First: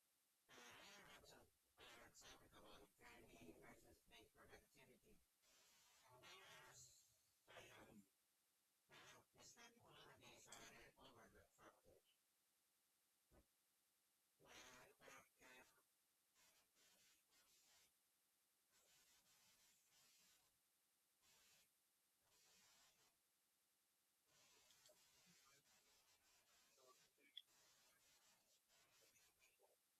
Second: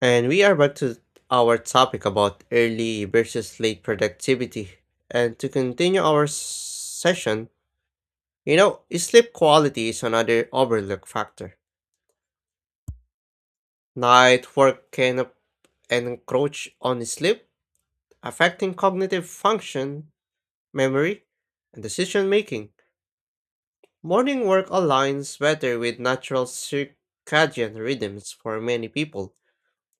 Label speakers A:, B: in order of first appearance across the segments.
A: And we are back to our topic about early versus late productivity. And to continue our session, sleep quality is another overlooked factor. Night work can encroach on sleep, affecting cognitive function, memory, and decision making. Morning work aligns better with natural circadian rhythms for many people,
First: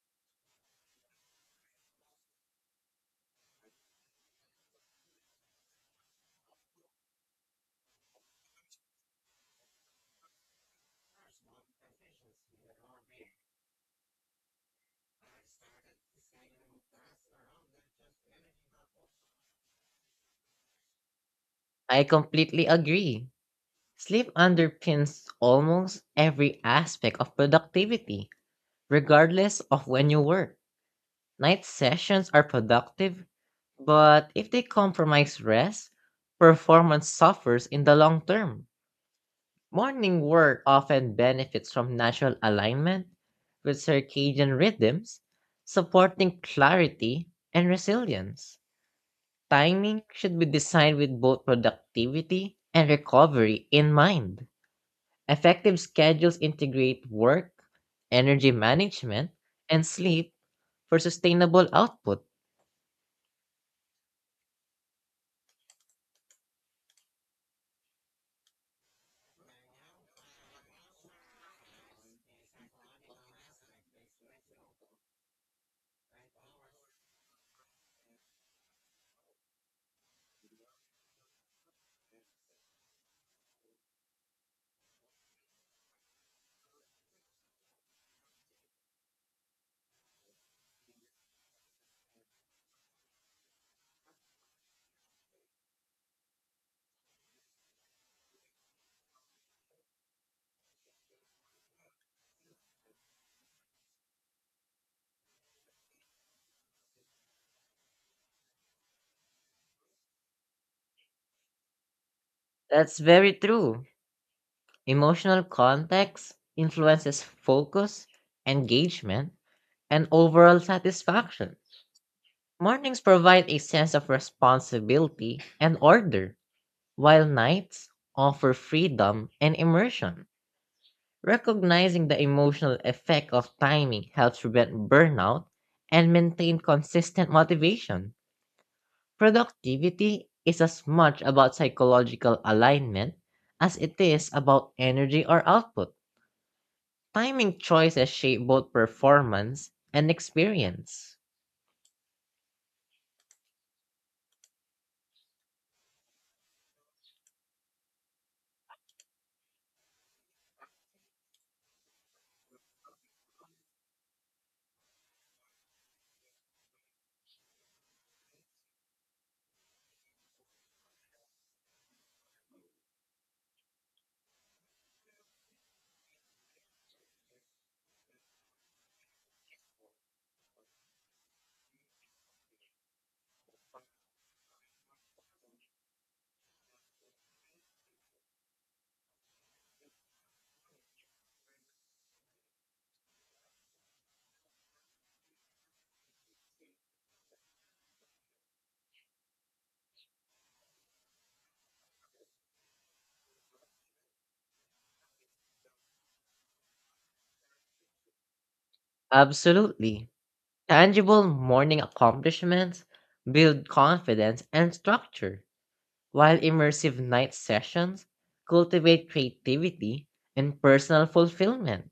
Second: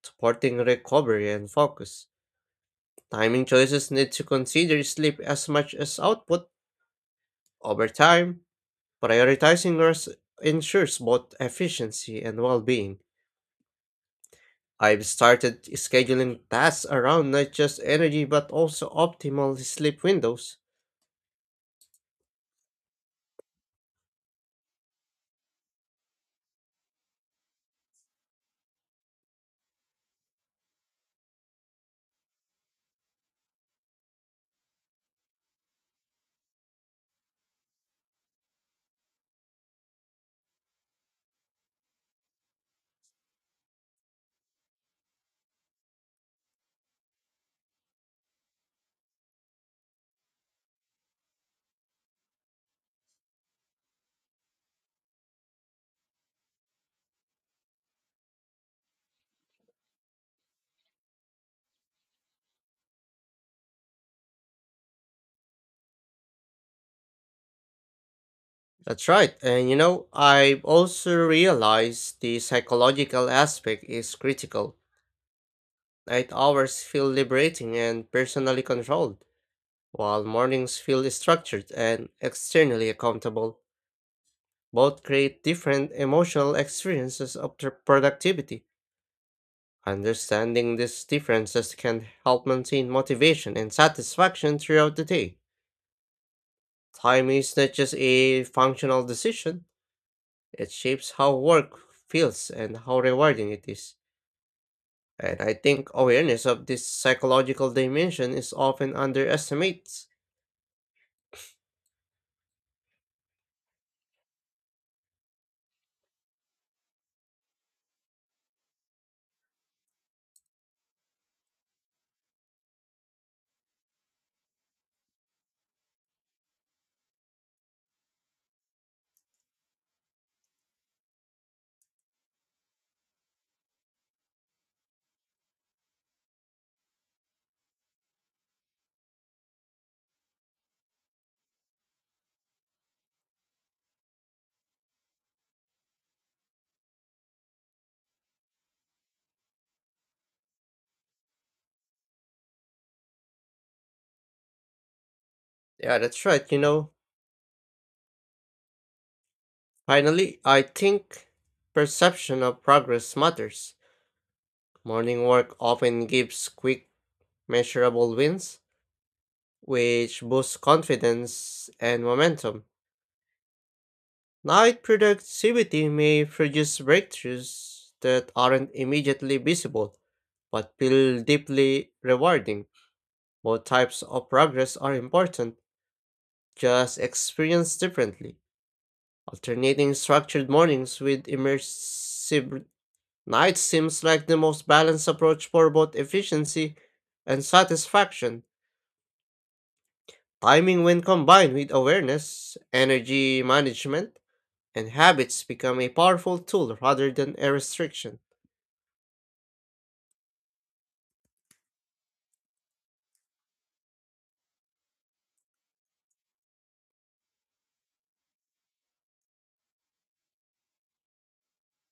A: supporting recovery and focus. Timing choices need to consider sleep as much as output over time. Prioritizing rest ensures both efficiency and well being. I've started scheduling tasks around not just energy but also optimal sleep windows.
B: I completely agree. Sleep underpins almost every aspect of productivity, regardless of when you work. Night sessions are productive, but if they compromise rest, performance suffers in the long term. Morning work often benefits from natural alignment with circadian rhythms, supporting clarity and resilience. Timing should be designed with both productivity and recovery in mind. Effective schedules integrate work, energy management, and sleep for sustainable output.
A: That's right, and I've also realized the psychological aspect is critical. Night hours feel liberating and personally controlled, while mornings feel structured and externally accountable. Both create different emotional experiences of their productivity. Understanding these differences can help maintain motivation and satisfaction throughout the day. Time is not just a functional decision, it shapes how work feels and how rewarding it is. And I think awareness of this psychological dimension is often underestimated.
B: That's very true. Emotional context influences focus, engagement, and overall satisfaction. Mornings provide a sense of responsibility and order, while nights offer freedom and immersion. Recognizing the emotional effect of timing helps prevent burnout and maintain consistent motivation. Productivity is as much about psychological alignment as it is about energy or output. Timing choices shape both performance and experience.
A: Yeah, that's right. Finally, I think perception of progress matters. Morning work often gives quick measurable wins, which boosts confidence and momentum. Night productivity may produce breakthroughs that aren't immediately visible, but feel deeply rewarding. Both types of progress are important, just experienced differently. Alternating structured mornings with immersive nights seems like the most balanced approach for both efficiency and satisfaction. Timing, when combined with awareness, energy management, and habits, become a powerful tool rather than a restriction.
B: Absolutely. Tangible morning accomplishments build confidence and structure, while immersive night sessions cultivate creativity and personal fulfillment.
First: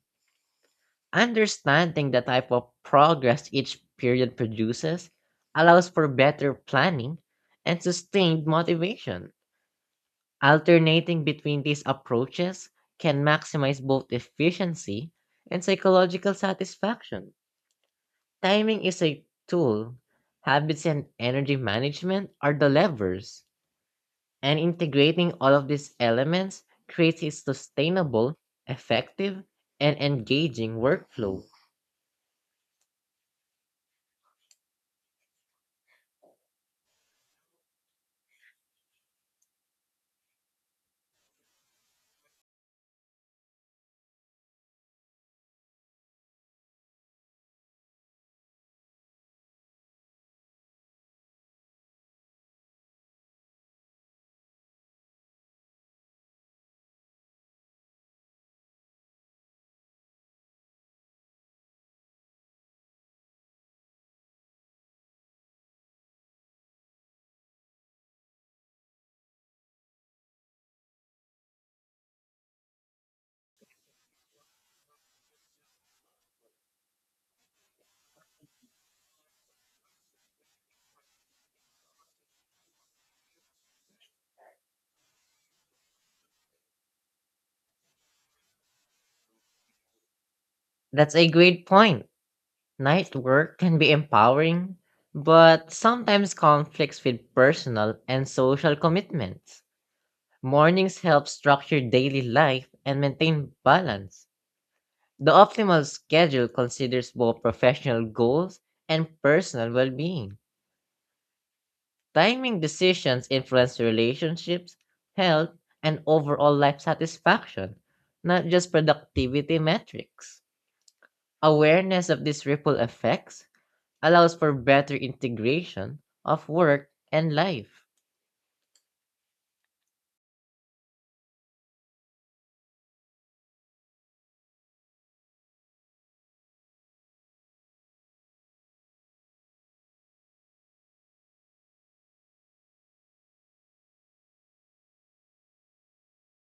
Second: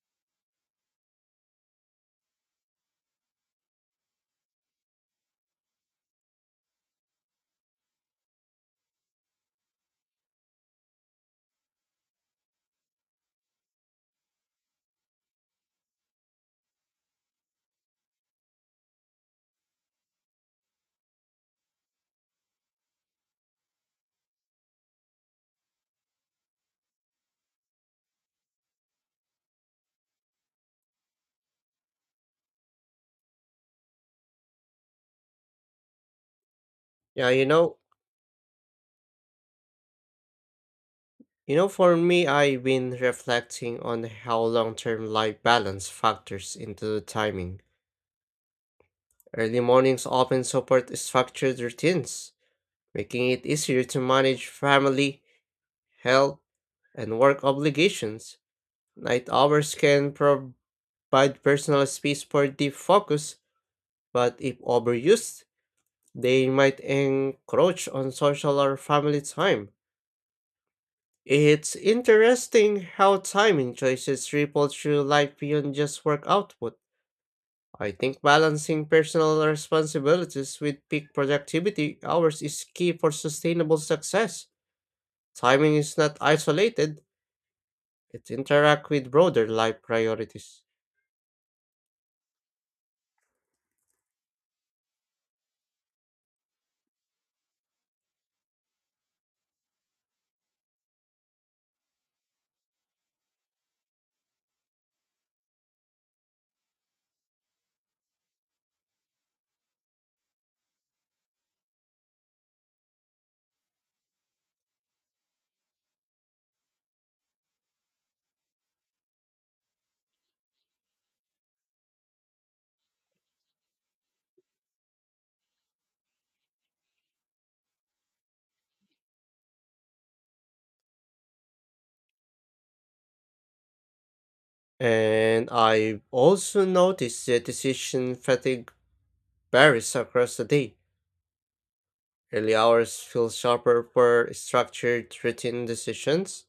B: Understanding the type of progress each period produces allows for better planning and sustained motivation. Alternating between these approaches can maximize both efficiency and psychological satisfaction. Timing is a tool, habits and energy management are the levers, and integrating all of these elements creates a sustainable, effective, and engaging workflow.
A: Yeah, you know, for me, I've been reflecting on how long-term life balance factors into the timing. Early mornings often support structured routines, making it easier to manage family, health, and work obligations. Night hours can provide personal space for deep focus, but if overused, they might encroach on social or family time. It's interesting how timing choices ripple through life beyond just work output. I think balancing personal responsibilities with peak productivity hours is key for sustainable success. Timing is not isolated, it interacts with broader life priorities.
B: That's a great point. Night work can be empowering, but sometimes conflicts with personal and social commitments. Mornings help structure daily life and maintain balance. The optimal schedule considers both professional goals and personal well being. Timing decisions influence relationships, health, and overall life satisfaction, not just productivity metrics. Awareness of these ripple effects allows for better integration of work and life.
A: And I've also noticed that decision fatigue varies across the day. Early hours feel sharper for structured routine decisions,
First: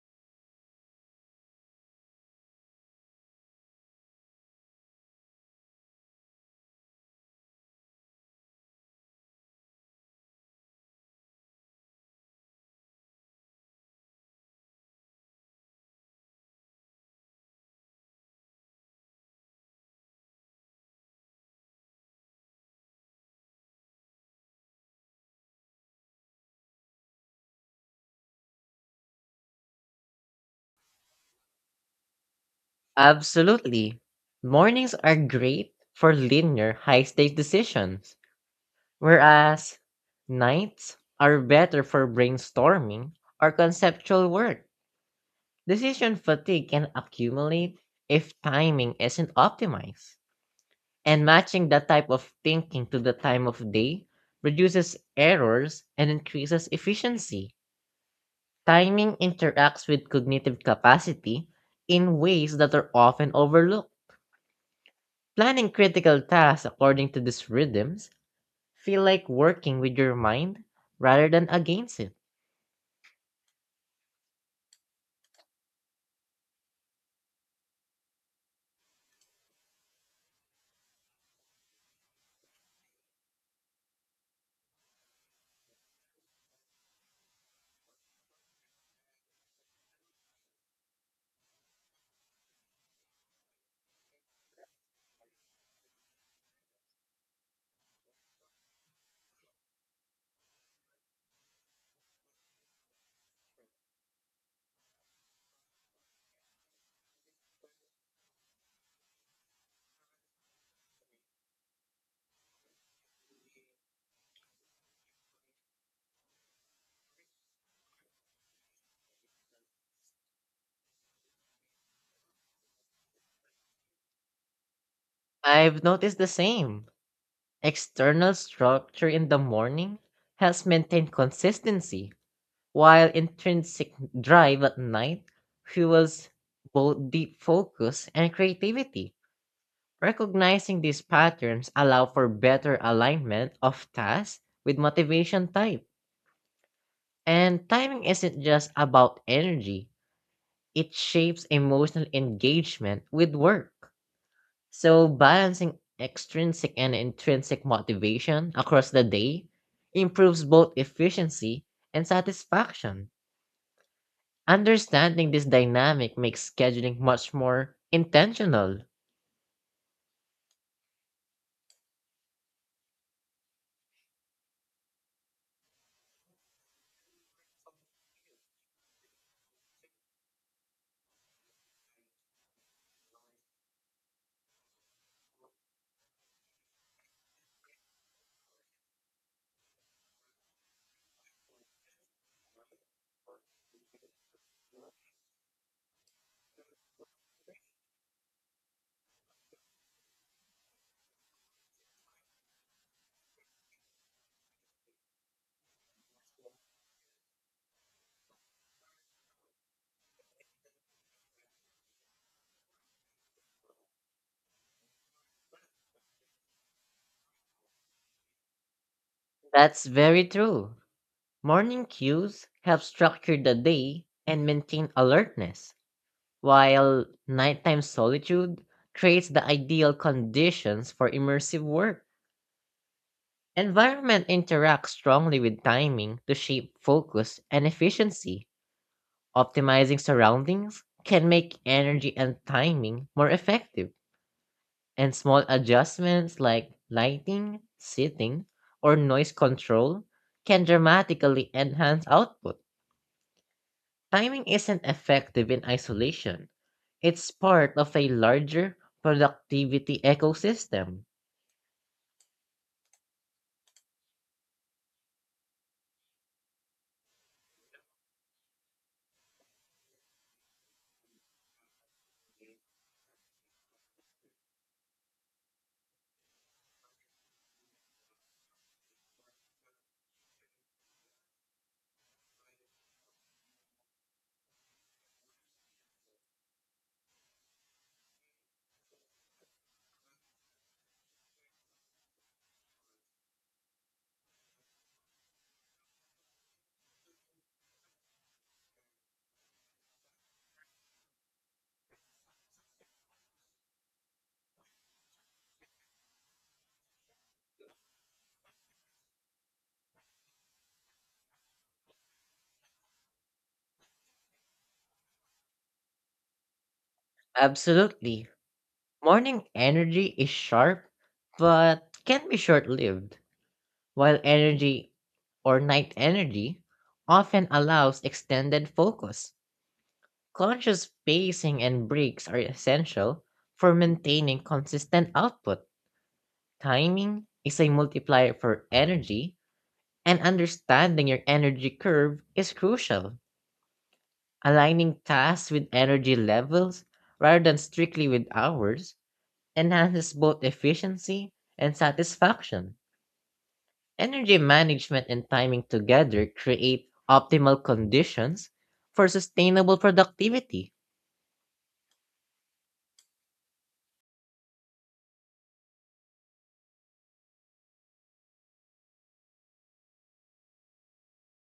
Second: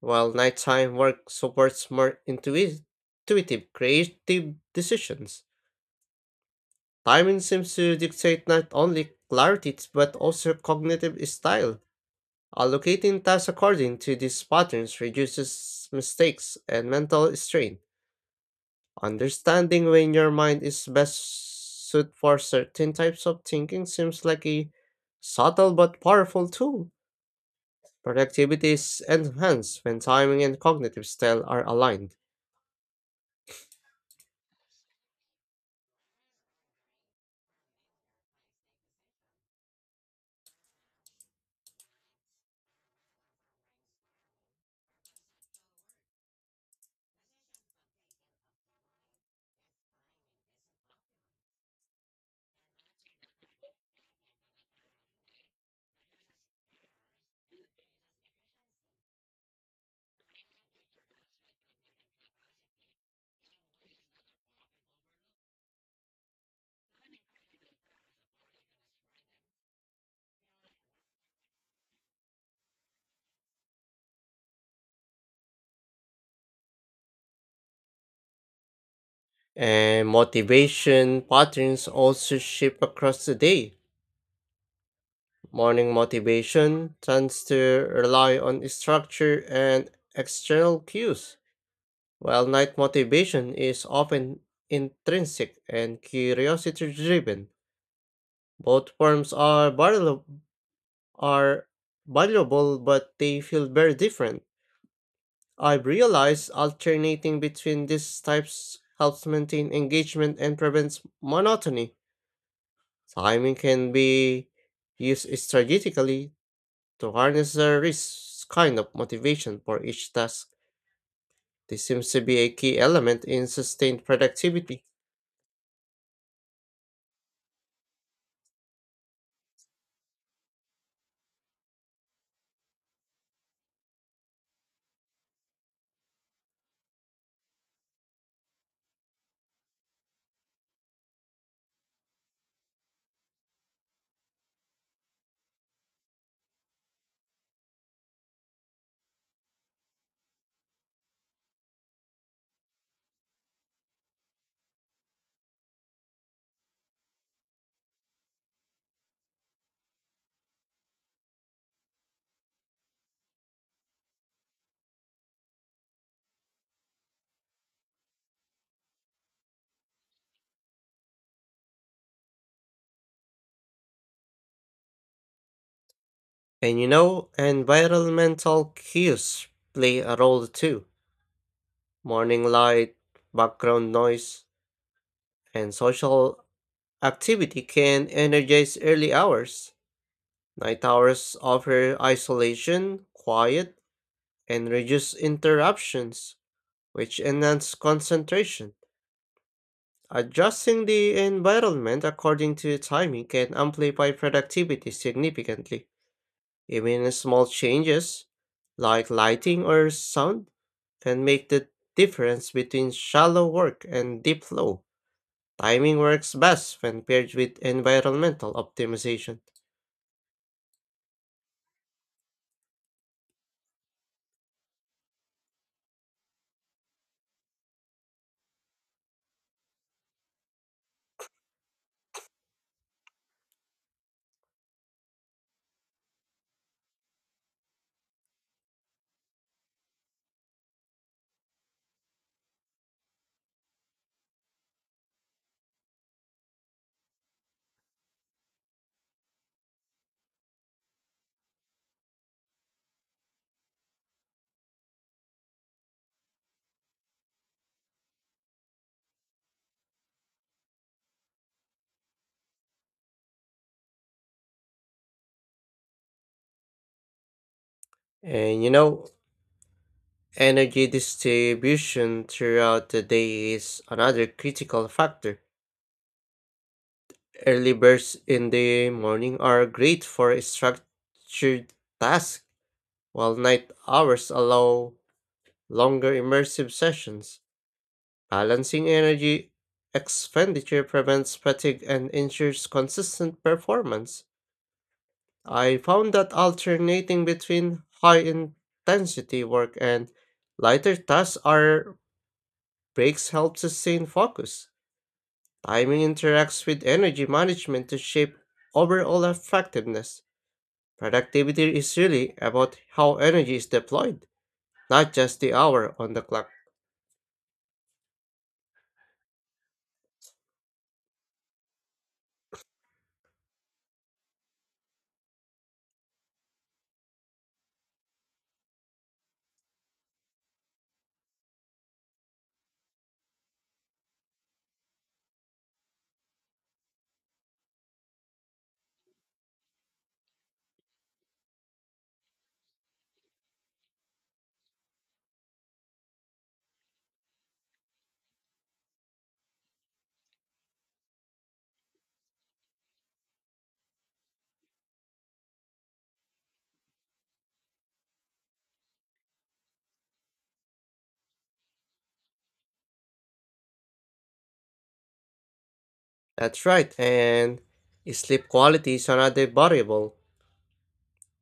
A: while nighttime work supports more intuitive, creative decisions. Timing seems to dictate not only clarity but also cognitive style. Allocating tasks according to these patterns reduces mistakes and mental strain. Understanding when your mind is best suited for certain types of thinking seems like a subtle but powerful tool. Productivity is enhanced when timing and cognitive style are aligned.
B: Absolutely. Mornings are great for linear high stake decisions, whereas nights are better for brainstorming or conceptual work. Decision fatigue can accumulate if timing isn't optimized. And matching that type of thinking to the time of day reduces errors and increases efficiency. Timing interacts with cognitive capacity in ways that are often overlooked. Planning critical tasks according to these rhythms feel like working with your mind rather than against it.
A: And motivation patterns also shift across the day. Morning motivation tends to rely on structure and external cues, while night motivation is often intrinsic and curiosity driven. Both forms are valuable but they feel very different. I've realized alternating between these types helps maintain engagement and prevents monotony. Timing can be used strategically to harness the risk kind of motivation for each task. This seems to be a key element in sustained productivity.
B: I've noticed the same. External structure in the morning helps maintain consistency, while intrinsic drive at night fuels both deep focus and creativity. Recognizing these patterns allow for better alignment of tasks with motivation type. And timing isn't just about energy, it shapes emotional engagement with work. So balancing extrinsic and intrinsic motivation across the day improves both efficiency and satisfaction. Understanding this dynamic makes scheduling much more intentional.
A: Environmental cues play a role too. Morning light, background noise, and social activity can energize early hours. Night hours offer isolation, quiet, and reduce interruptions, which enhance concentration. Adjusting the environment according to timing can amplify productivity significantly. Even small changes, like lighting or sound, can make the difference between shallow work and deep flow. Timing works best when paired with environmental optimization.
B: That's very true. Morning cues help structure the day and maintain alertness, while nighttime solitude creates the ideal conditions for immersive work. Environment interacts strongly with timing to shape focus and efficiency. Optimizing surroundings can make energy and timing more effective, and small adjustments like lighting, seating, or noise control can dramatically enhance output. Timing isn't effective in isolation. It's part of a larger productivity ecosystem.
A: And you know, Energy distribution throughout the day is another critical factor. Early birds in the morning are great for structured tasks, while night hours allow longer immersive sessions. Balancing energy expenditure prevents fatigue and ensures consistent performance. I found that alternating between high intensity work and lighter tasks or breaks help sustain focus. Timing interacts with energy management to shape overall effectiveness. Productivity is really about how energy is deployed, not just the hour on the clock.
B: Absolutely. Morning energy is sharp, but can be short lived, while energy or night energy often allows extended focus. Conscious pacing and breaks are essential for maintaining consistent output. Timing is a multiplier for energy. And understanding your energy curve is crucial. Aligning tasks with energy levels rather than strictly with hours enhances both efficiency and satisfaction. Energy management and timing together create optimal conditions for sustainable productivity.
A: That's right, and sleep quality is another variable.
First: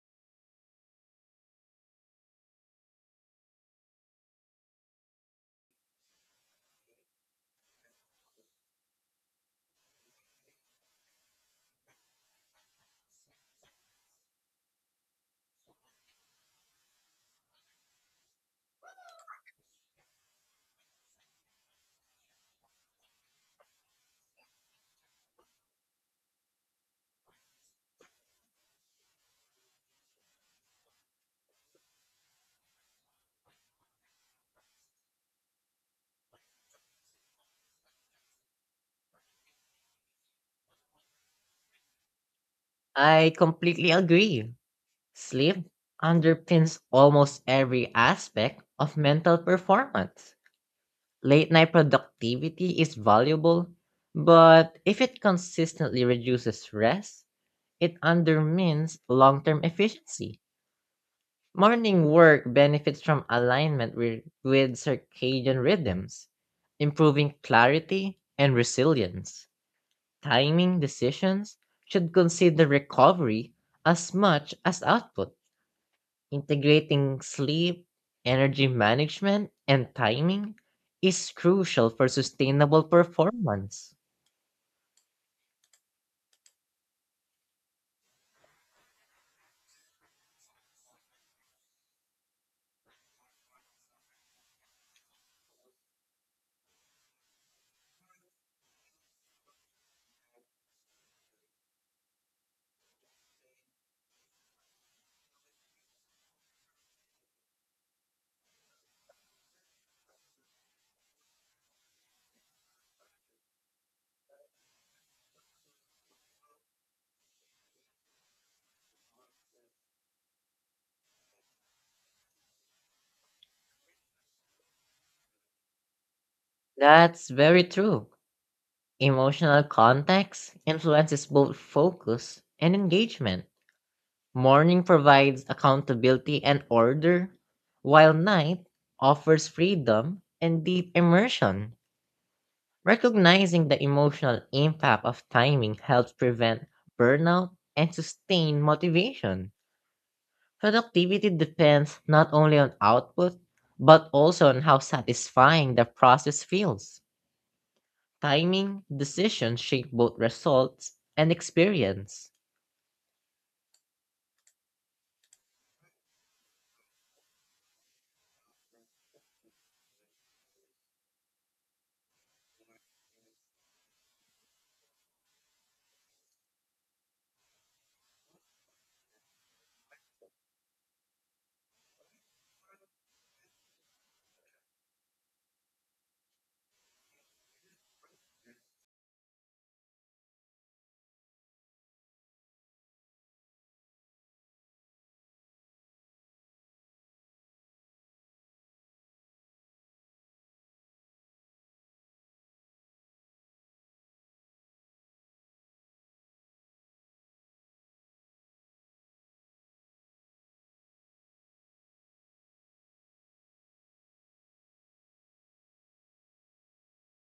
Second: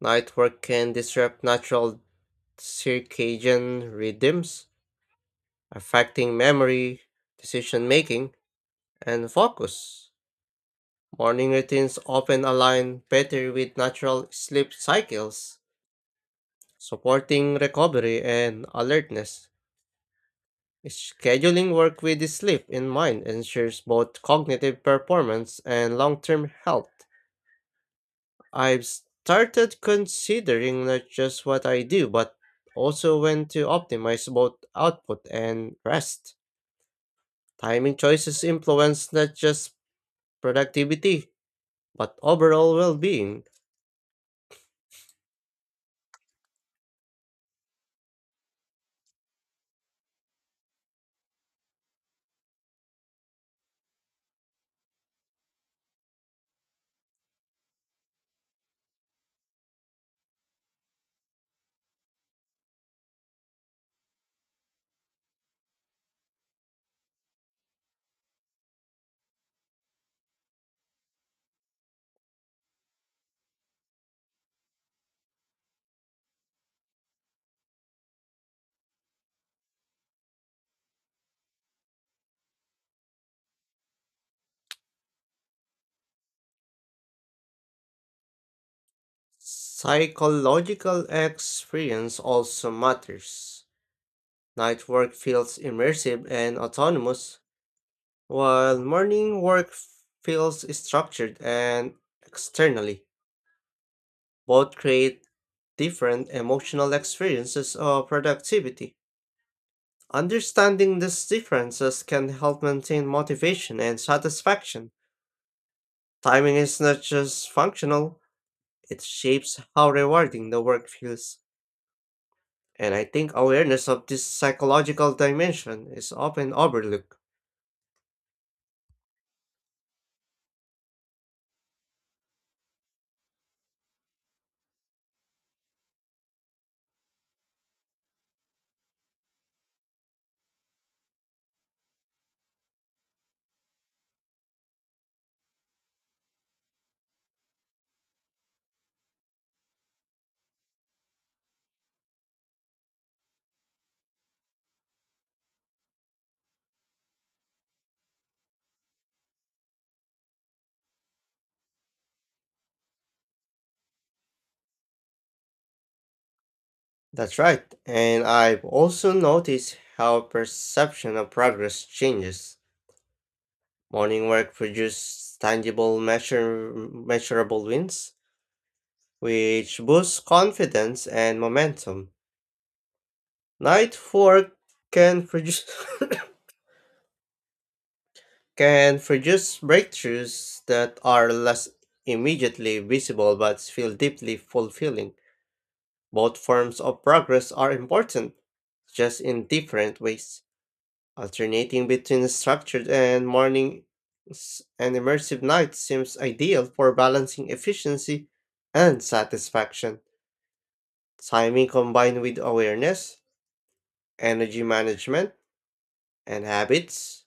A: Night work can disrupt natural circadian rhythms, affecting memory, decision making, and focus. Morning routines often align better with natural sleep cycles. Supporting recovery and alertness. Scheduling work with sleep in mind ensures both cognitive performance and long term health. I've started considering not just what I do, but also when to optimize both output and rest. Timing choices influence not just productivity, but overall well
B: I
A: being.
B: completely agree. Sleep underpins almost every aspect of mental performance. Late night productivity is valuable, but if it consistently reduces rest, it undermines long term efficiency. Morning work benefits from alignment with circadian rhythms, improving clarity and resilience. Timing decisions should consider recovery as much as output. Integrating sleep, energy management, and timing is crucial for sustainable performance.
A: Psychological experience also matters. Night work feels immersive and autonomous, while morning work feels structured and externally. Both create different emotional experiences of productivity. Understanding these differences can help maintain motivation and satisfaction. Timing is not just functional, it shapes how rewarding the work feels. And I think awareness of this psychological dimension is often overlooked.
B: That's very true. Emotional context influences both focus and engagement. Morning provides accountability and order, while night offers freedom and deep immersion. Recognizing the emotional impact of timing helps prevent burnout and sustain motivation. Productivity depends not only on output, but also on how satisfying the process feels. Timing, decisions shape both results and experience.
A: That's right. And I've also noticed how perception of progress changes. Morning work produces tangible, measurable wins, which boosts confidence and momentum. Night work can produce can produce breakthroughs that are less immediately visible but feel deeply fulfilling. Both forms of progress are important, just in different ways. Alternating between structured and mornings and immersive nights seems ideal for balancing efficiency and satisfaction. Timing combined with awareness, energy management, and habits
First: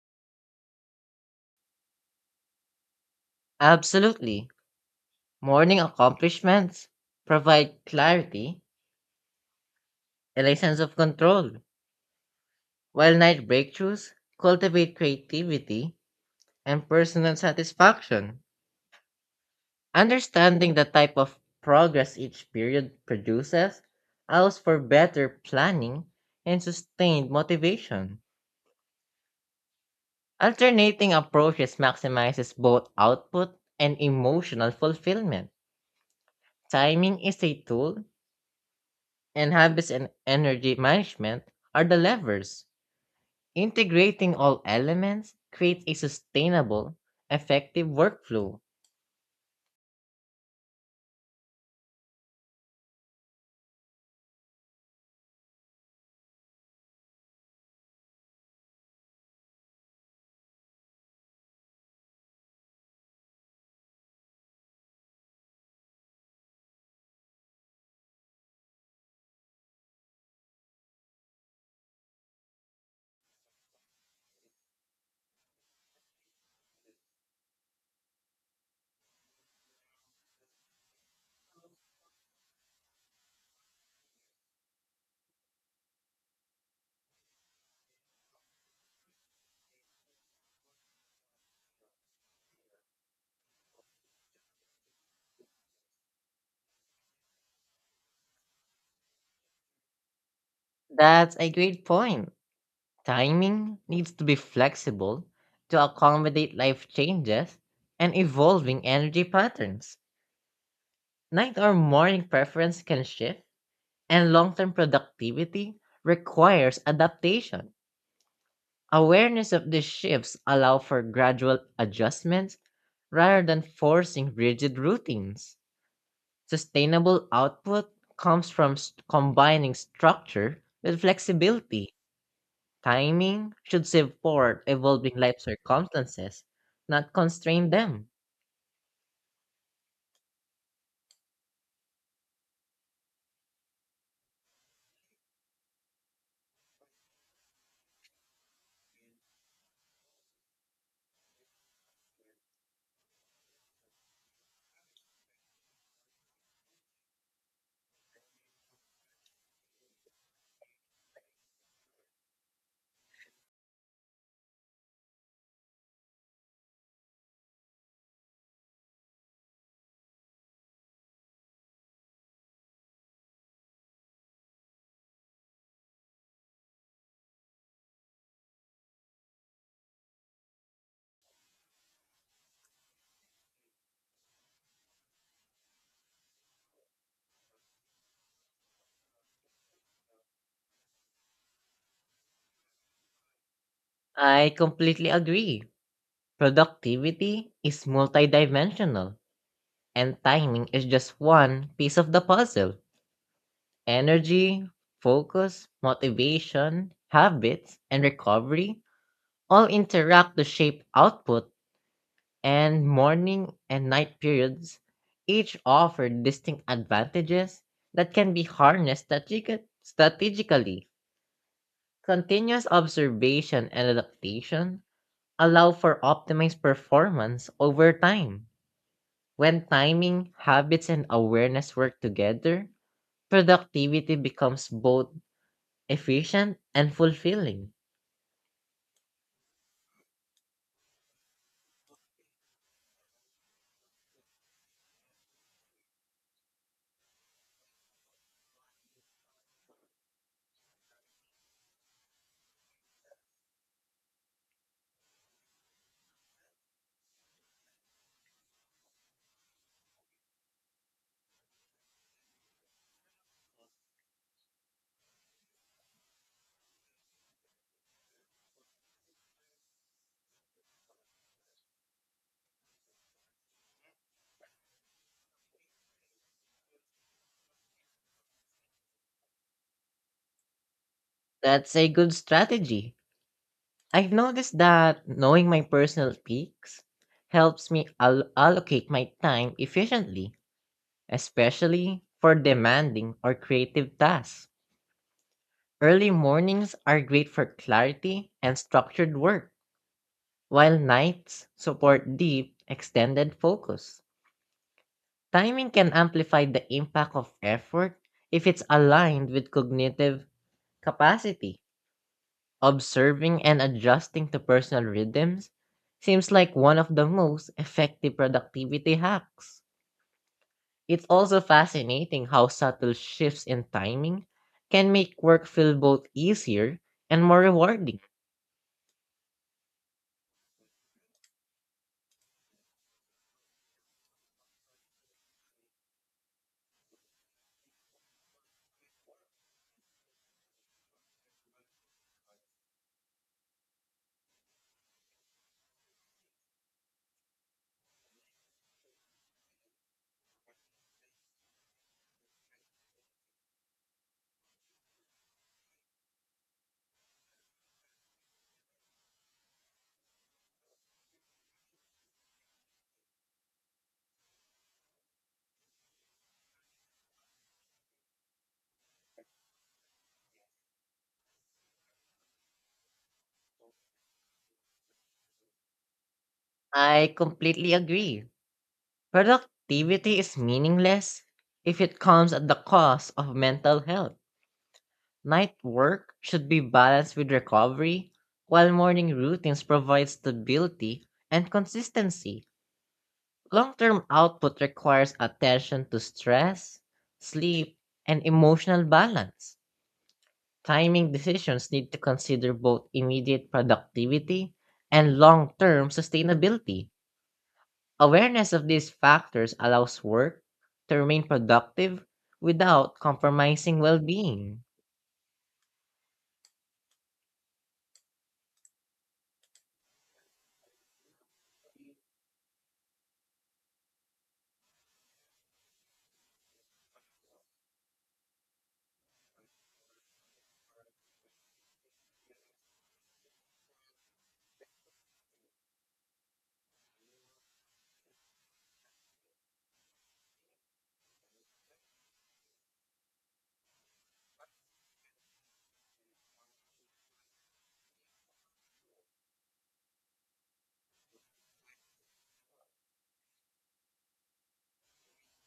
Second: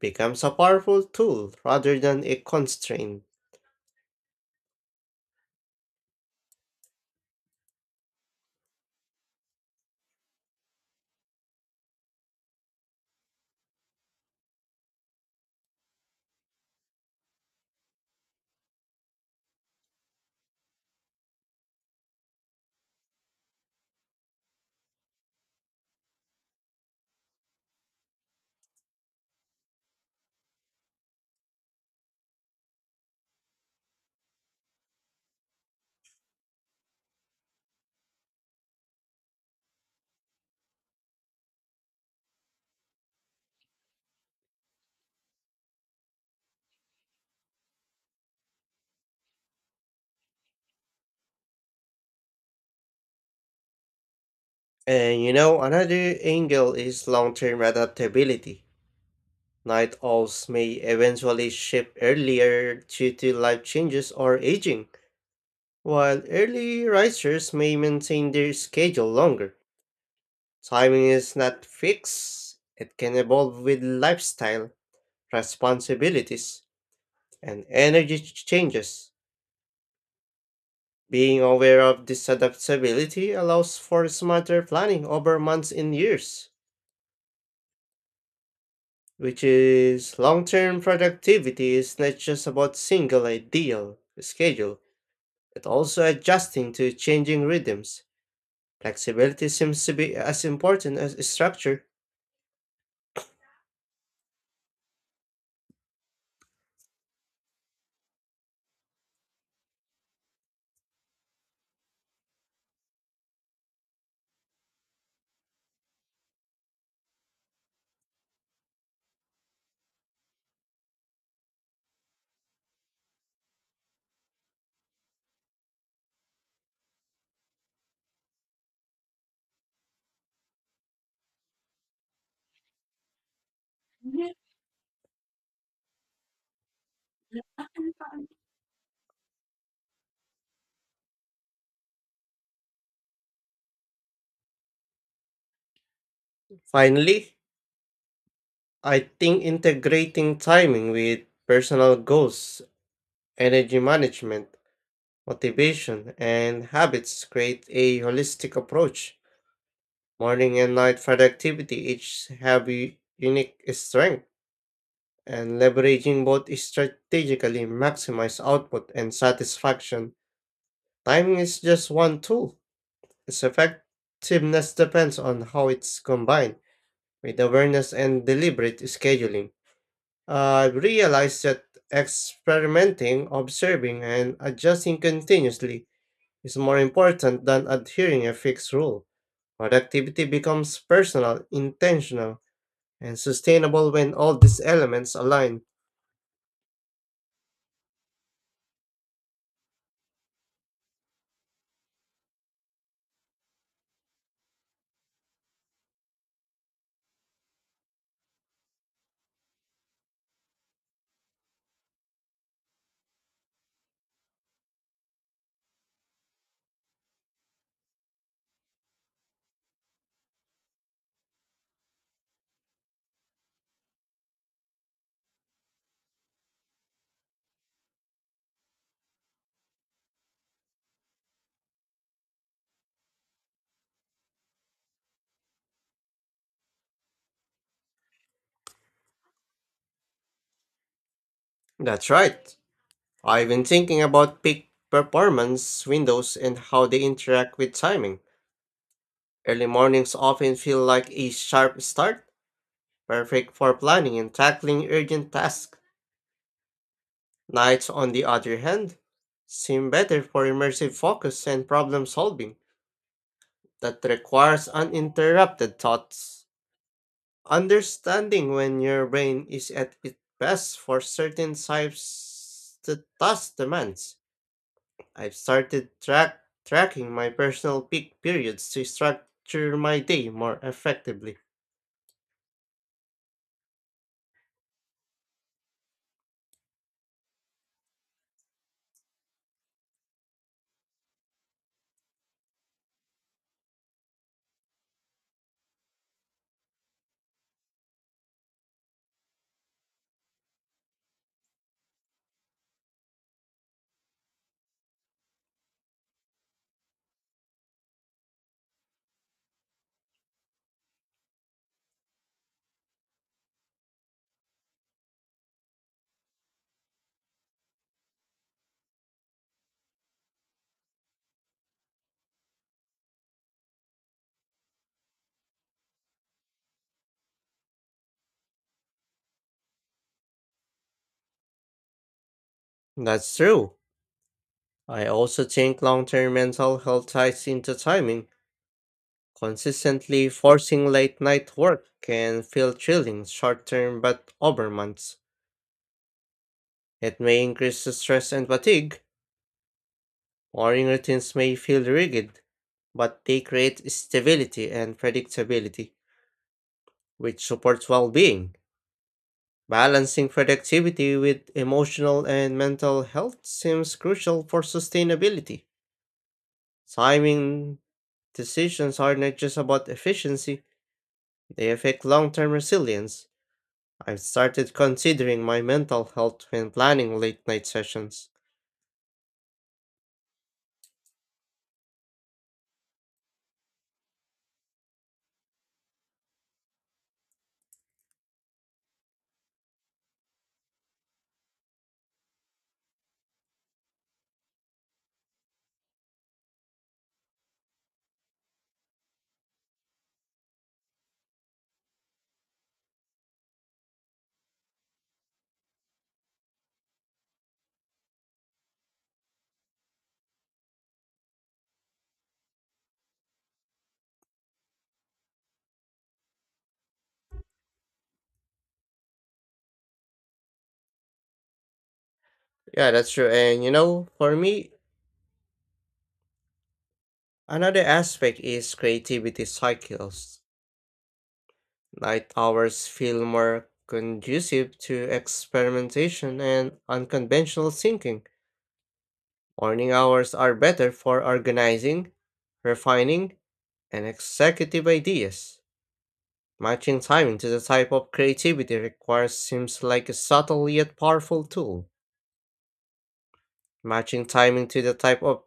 A: becomes a powerful tool rather than a constraint.
B: Absolutely. Morning accomplishments provide clarity and a sense of control, while night breakthroughs cultivate creativity and personal satisfaction. Understanding the type of progress each period produces allows for better planning and sustained motivation. Alternating approaches maximizes both output and emotional fulfillment. Timing is a tool, and habits and energy management are the levers. Integrating all elements creates a sustainable, effective workflow.
A: Another angle is long term adaptability. Night owls may eventually shift earlier due to life changes or aging. While early risers may maintain their schedule longer, timing is not fixed. It can evolve with lifestyle, responsibilities, and energy changes. Being aware of this adaptability allows for smarter planning over months and years, which is long term productivity is not just about single ideal schedule, but also adjusting to changing rhythms. Flexibility seems to be as important as
B: That's a
A: structure.
B: great point. Timing needs to be flexible to accommodate life changes and evolving energy patterns. Night or morning preference can shift, and long term productivity requires adaptation. Awareness of these shifts allow for gradual adjustments rather than forcing rigid routines. Sustainable output comes from combining structure with flexibility. Timing should support evolving life circumstances, not constrain them.
A: Finally, I think integrating timing with personal goals, energy management, motivation, and habits create a holistic approach. Morning and night productivity each have unique strength, and leveraging both strategically maximize output and satisfaction. Timing is just one tool. Its effectiveness depends on how it's combined with awareness and deliberate scheduling. I realized that experimenting, observing, and adjusting continuously is more important than adhering a fixed rule. Productivity becomes personal, intentional, and sustainable when all
B: I
A: these
B: completely
A: elements align.
B: agree. Productivity is multidimensional, and timing is just one piece of the puzzle. Energy, focus, motivation, habits, and recovery all interact to shape output, and morning and night periods each offer distinct advantages that can be harnessed strategically. Continuous observation and adaptation allow for optimized performance over time. When timing, habits, and awareness work together, productivity becomes both efficient and fulfilling.
A: That's right. I've been thinking about peak performance windows and how they interact with timing. Early mornings often feel like a sharp start, perfect for planning and tackling urgent tasks. Nights, on the other hand, seem better for immersive focus and problem solving that requires uninterrupted thoughts. Understanding when your brain is at its best for certain types of task demands. I've started tracking my personal peak periods to structure my day more effectively.
B: That's a good strategy. I've noticed that knowing my personal peaks helps me allocate my time efficiently, especially for demanding or creative tasks. Early mornings are great for clarity and structured work, while nights support deep, extended focus. Timing can amplify the impact of effort if it's aligned with cognitive capacity. Observing and adjusting to personal rhythms seems like one of the most effective productivity hacks. It's also fascinating how subtle shifts in timing can make work feel both easier and more rewarding.
A: That's true. I also think long term mental health ties into timing. Consistently forcing late night work can feel chilling short term but over months. It may increase the stress and fatigue. Morning routines may feel rigid, but they create stability and predictability, which supports well being. Balancing productivity with emotional and mental health seems crucial for sustainability. Timing decisions are not just about efficiency, they affect long term resilience. I've started considering my mental health when
B: I
A: planning late night
B: completely agree.
A: sessions.
B: Productivity is meaningless if it comes at the cost of mental health. Night work should be balanced with recovery, while morning routines provide stability and consistency. Long term output requires attention to stress, sleep, and emotional balance. Timing decisions need to consider both immediate productivity and long term sustainability. Awareness of these factors allows work to remain productive without compromising well being.
A: Yeah, that's true. For me, another aspect is creativity cycles. Night hours feel more conducive to experimentation and unconventional thinking. Morning hours are better for organizing, refining, and executive ideas. Matching timing to the type of creativity required seems like a subtle yet powerful tool. Matching timing to the type of,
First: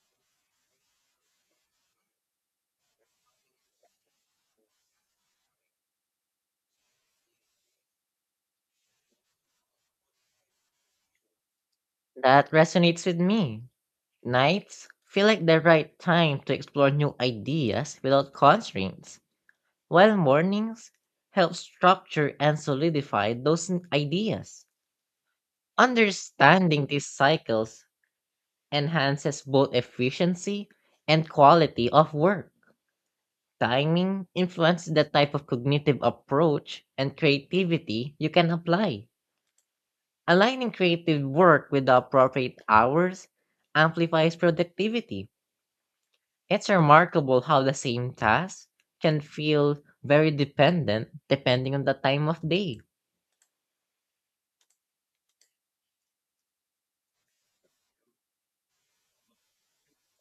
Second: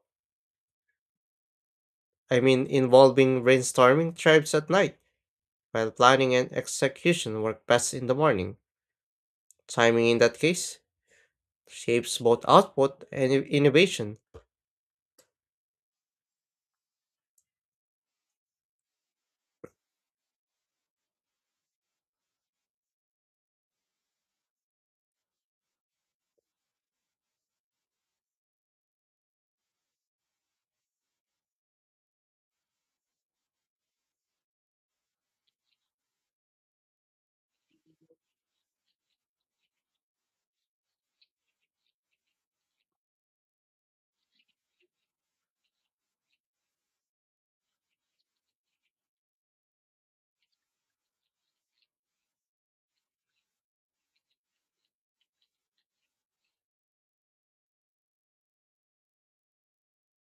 A: I mean, involving brainstorming tribes at night, while planning and execution work best in the morning. Timing in that case shapes both
B: That
A: output
B: resonates with
A: and
B: me.
A: innovation.
B: Nights feel like the right time to explore new ideas without constraints, while mornings help structure and solidify those ideas. Understanding these cycles enhances both efficiency and quality of work. Timing influences the type of cognitive approach and creativity you can apply. Aligning creative work with the appropriate hours amplifies productivity. It's remarkable how the same task can feel very dependent depending on the time of day.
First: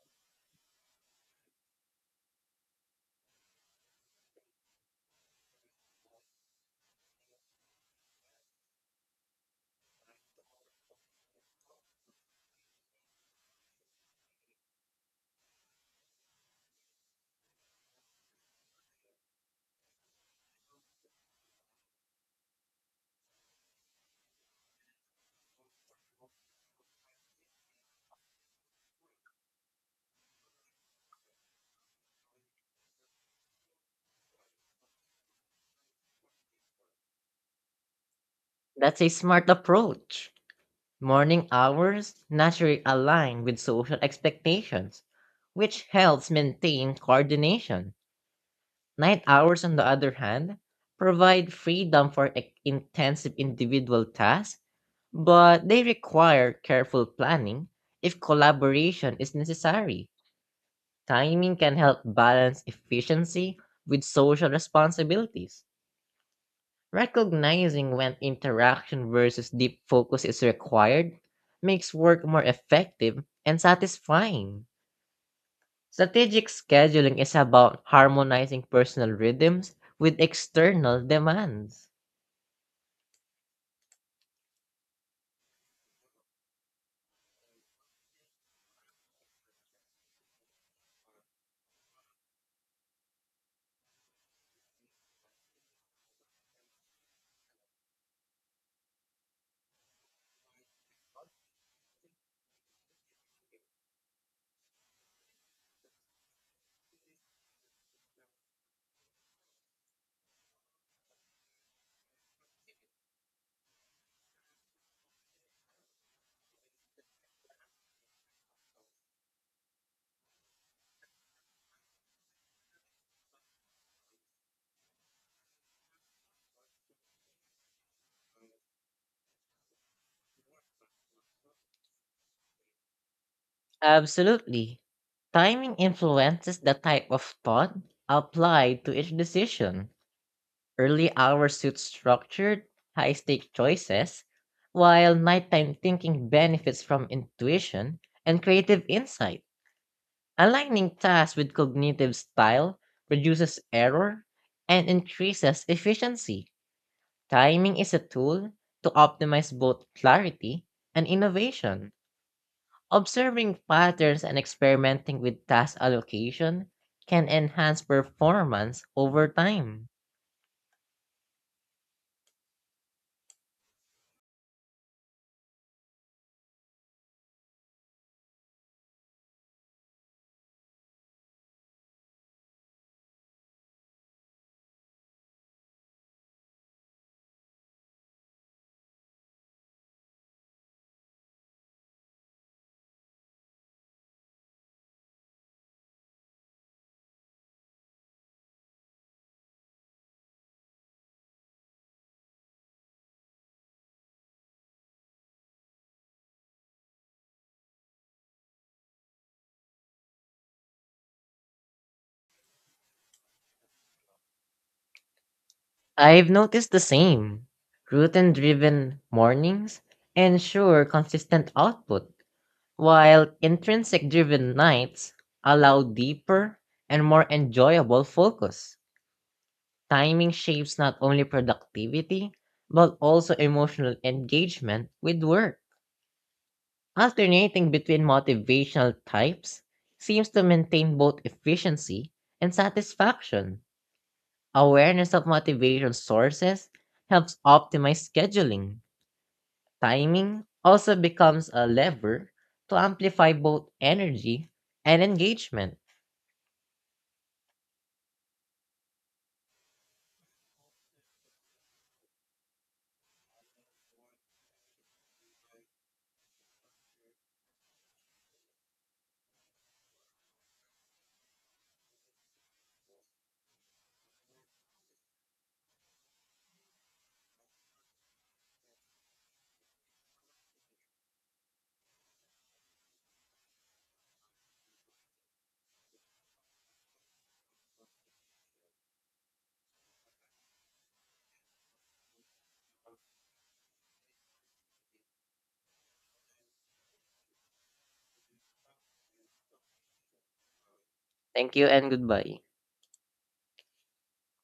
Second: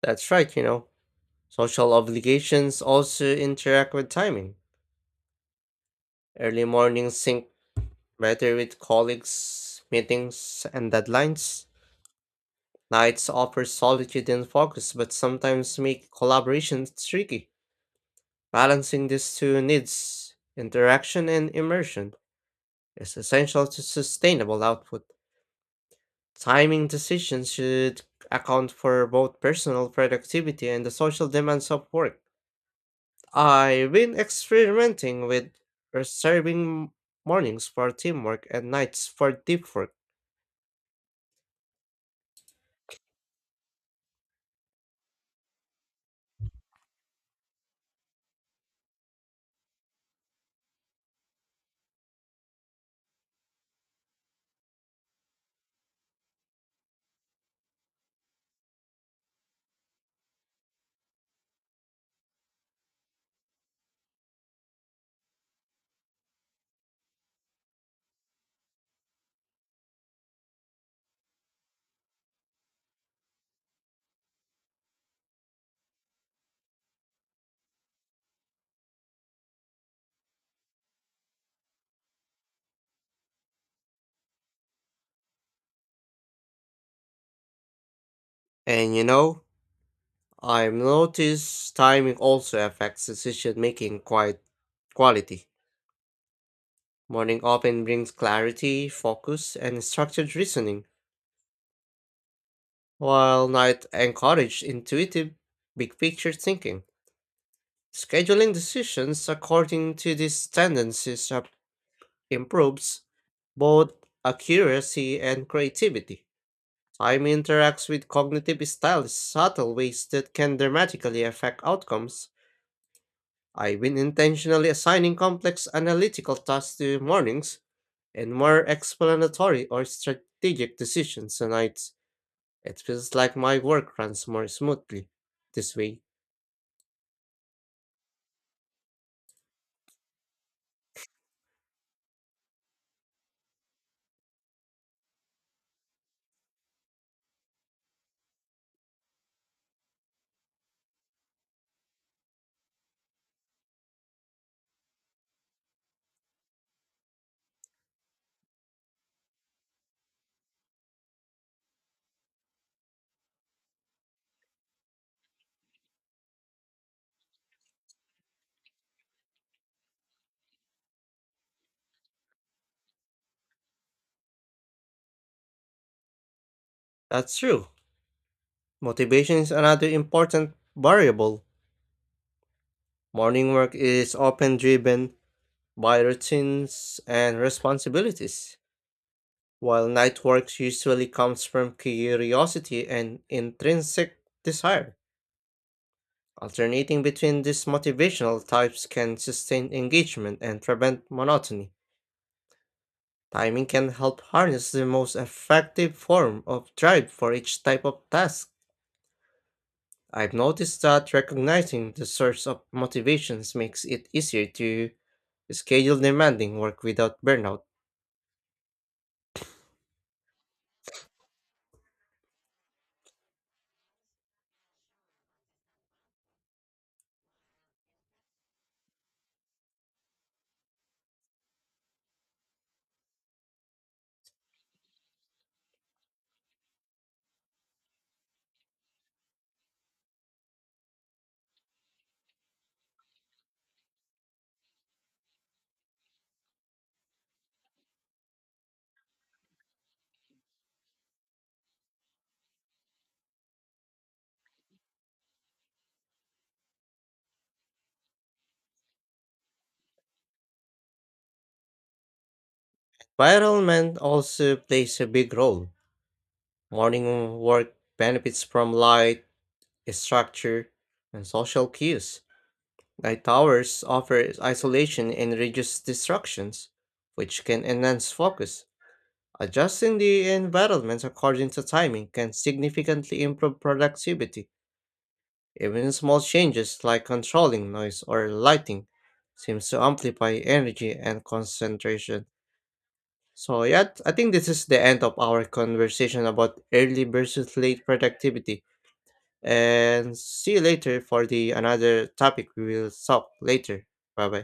A: That's right. Social obligations also interact with timing. Early mornings sync whether with colleagues, meetings, and deadlines, nights offer solitude and focus, but sometimes make collaboration tricky. Balancing these two needs, interaction and immersion, is essential to sustainable output. Timing decisions should account for both personal productivity and the social demands of work. I've been experimenting with reserving mornings for teamwork and
B: That's a
A: nights for
B: smart
A: deep work.
B: approach. Morning hours naturally align with social expectations, which helps maintain coordination. Night hours, on the other hand, provide freedom for intensive individual tasks, but they require careful planning if collaboration is necessary. Timing can help balance efficiency with social responsibilities. Recognizing when interaction versus deep focus is required makes work more effective and satisfying. Strategic scheduling is about harmonizing personal rhythms with external demands.
A: And you know, I've noticed timing also affects decision making quite quality. Morning often brings clarity, focus, and structured reasoning, while night encourages intuitive, big picture thinking. Scheduling decisions according to these tendencies improves both accuracy and creativity. Time interacts with cognitive style in subtle ways that can dramatically affect outcomes. I've been intentionally assigning complex analytical tasks to mornings and more explanatory or strategic decisions on nights. It feels like my work runs more
B: Absolutely.
A: smoothly
B: Timing
A: this way.
B: influences the type of thought applied to each decision. Early hours suit structured, high stake choices, while nighttime thinking benefits from intuition and creative insight. Aligning tasks with cognitive style reduces error and increases efficiency. Timing is a tool to optimize both clarity and innovation. Observing patterns and experimenting with task allocation can enhance performance over time.
A: That's true. Motivation is another important variable. Morning work is often driven by routines and responsibilities, while night work usually comes from curiosity and intrinsic desire. Alternating between these motivational types can sustain engagement and prevent monotony. Timing can help harness the most effective form of drive for each type of task. I've noticed that recognizing the source of motivations makes it easier to schedule
B: I've
A: demanding
B: noticed the
A: work without
B: same.
A: burnout.
B: Routine driven mornings ensure consistent output, while intrinsic driven nights allow deeper and more enjoyable focus. Timing shapes not only productivity, but also emotional engagement with work. Alternating between motivational types seems to maintain both efficiency and satisfaction. Awareness of motivation sources helps optimize scheduling. Timing also becomes a lever to amplify both energy and engagement.
A: Environment also plays a big role. Morning work benefits from light, structure, and social cues. Night towers offer isolation and reduce distractions, which can enhance focus. Adjusting the environment according to timing can significantly improve productivity. Even small changes like controlling noise or lighting seems to amplify energy and concentration. So yeah, I think this is the end of our conversation about early versus late productivity. And see you later for the
B: Thank you and
A: another
B: goodbye.
A: topic we will talk later. Bye bye.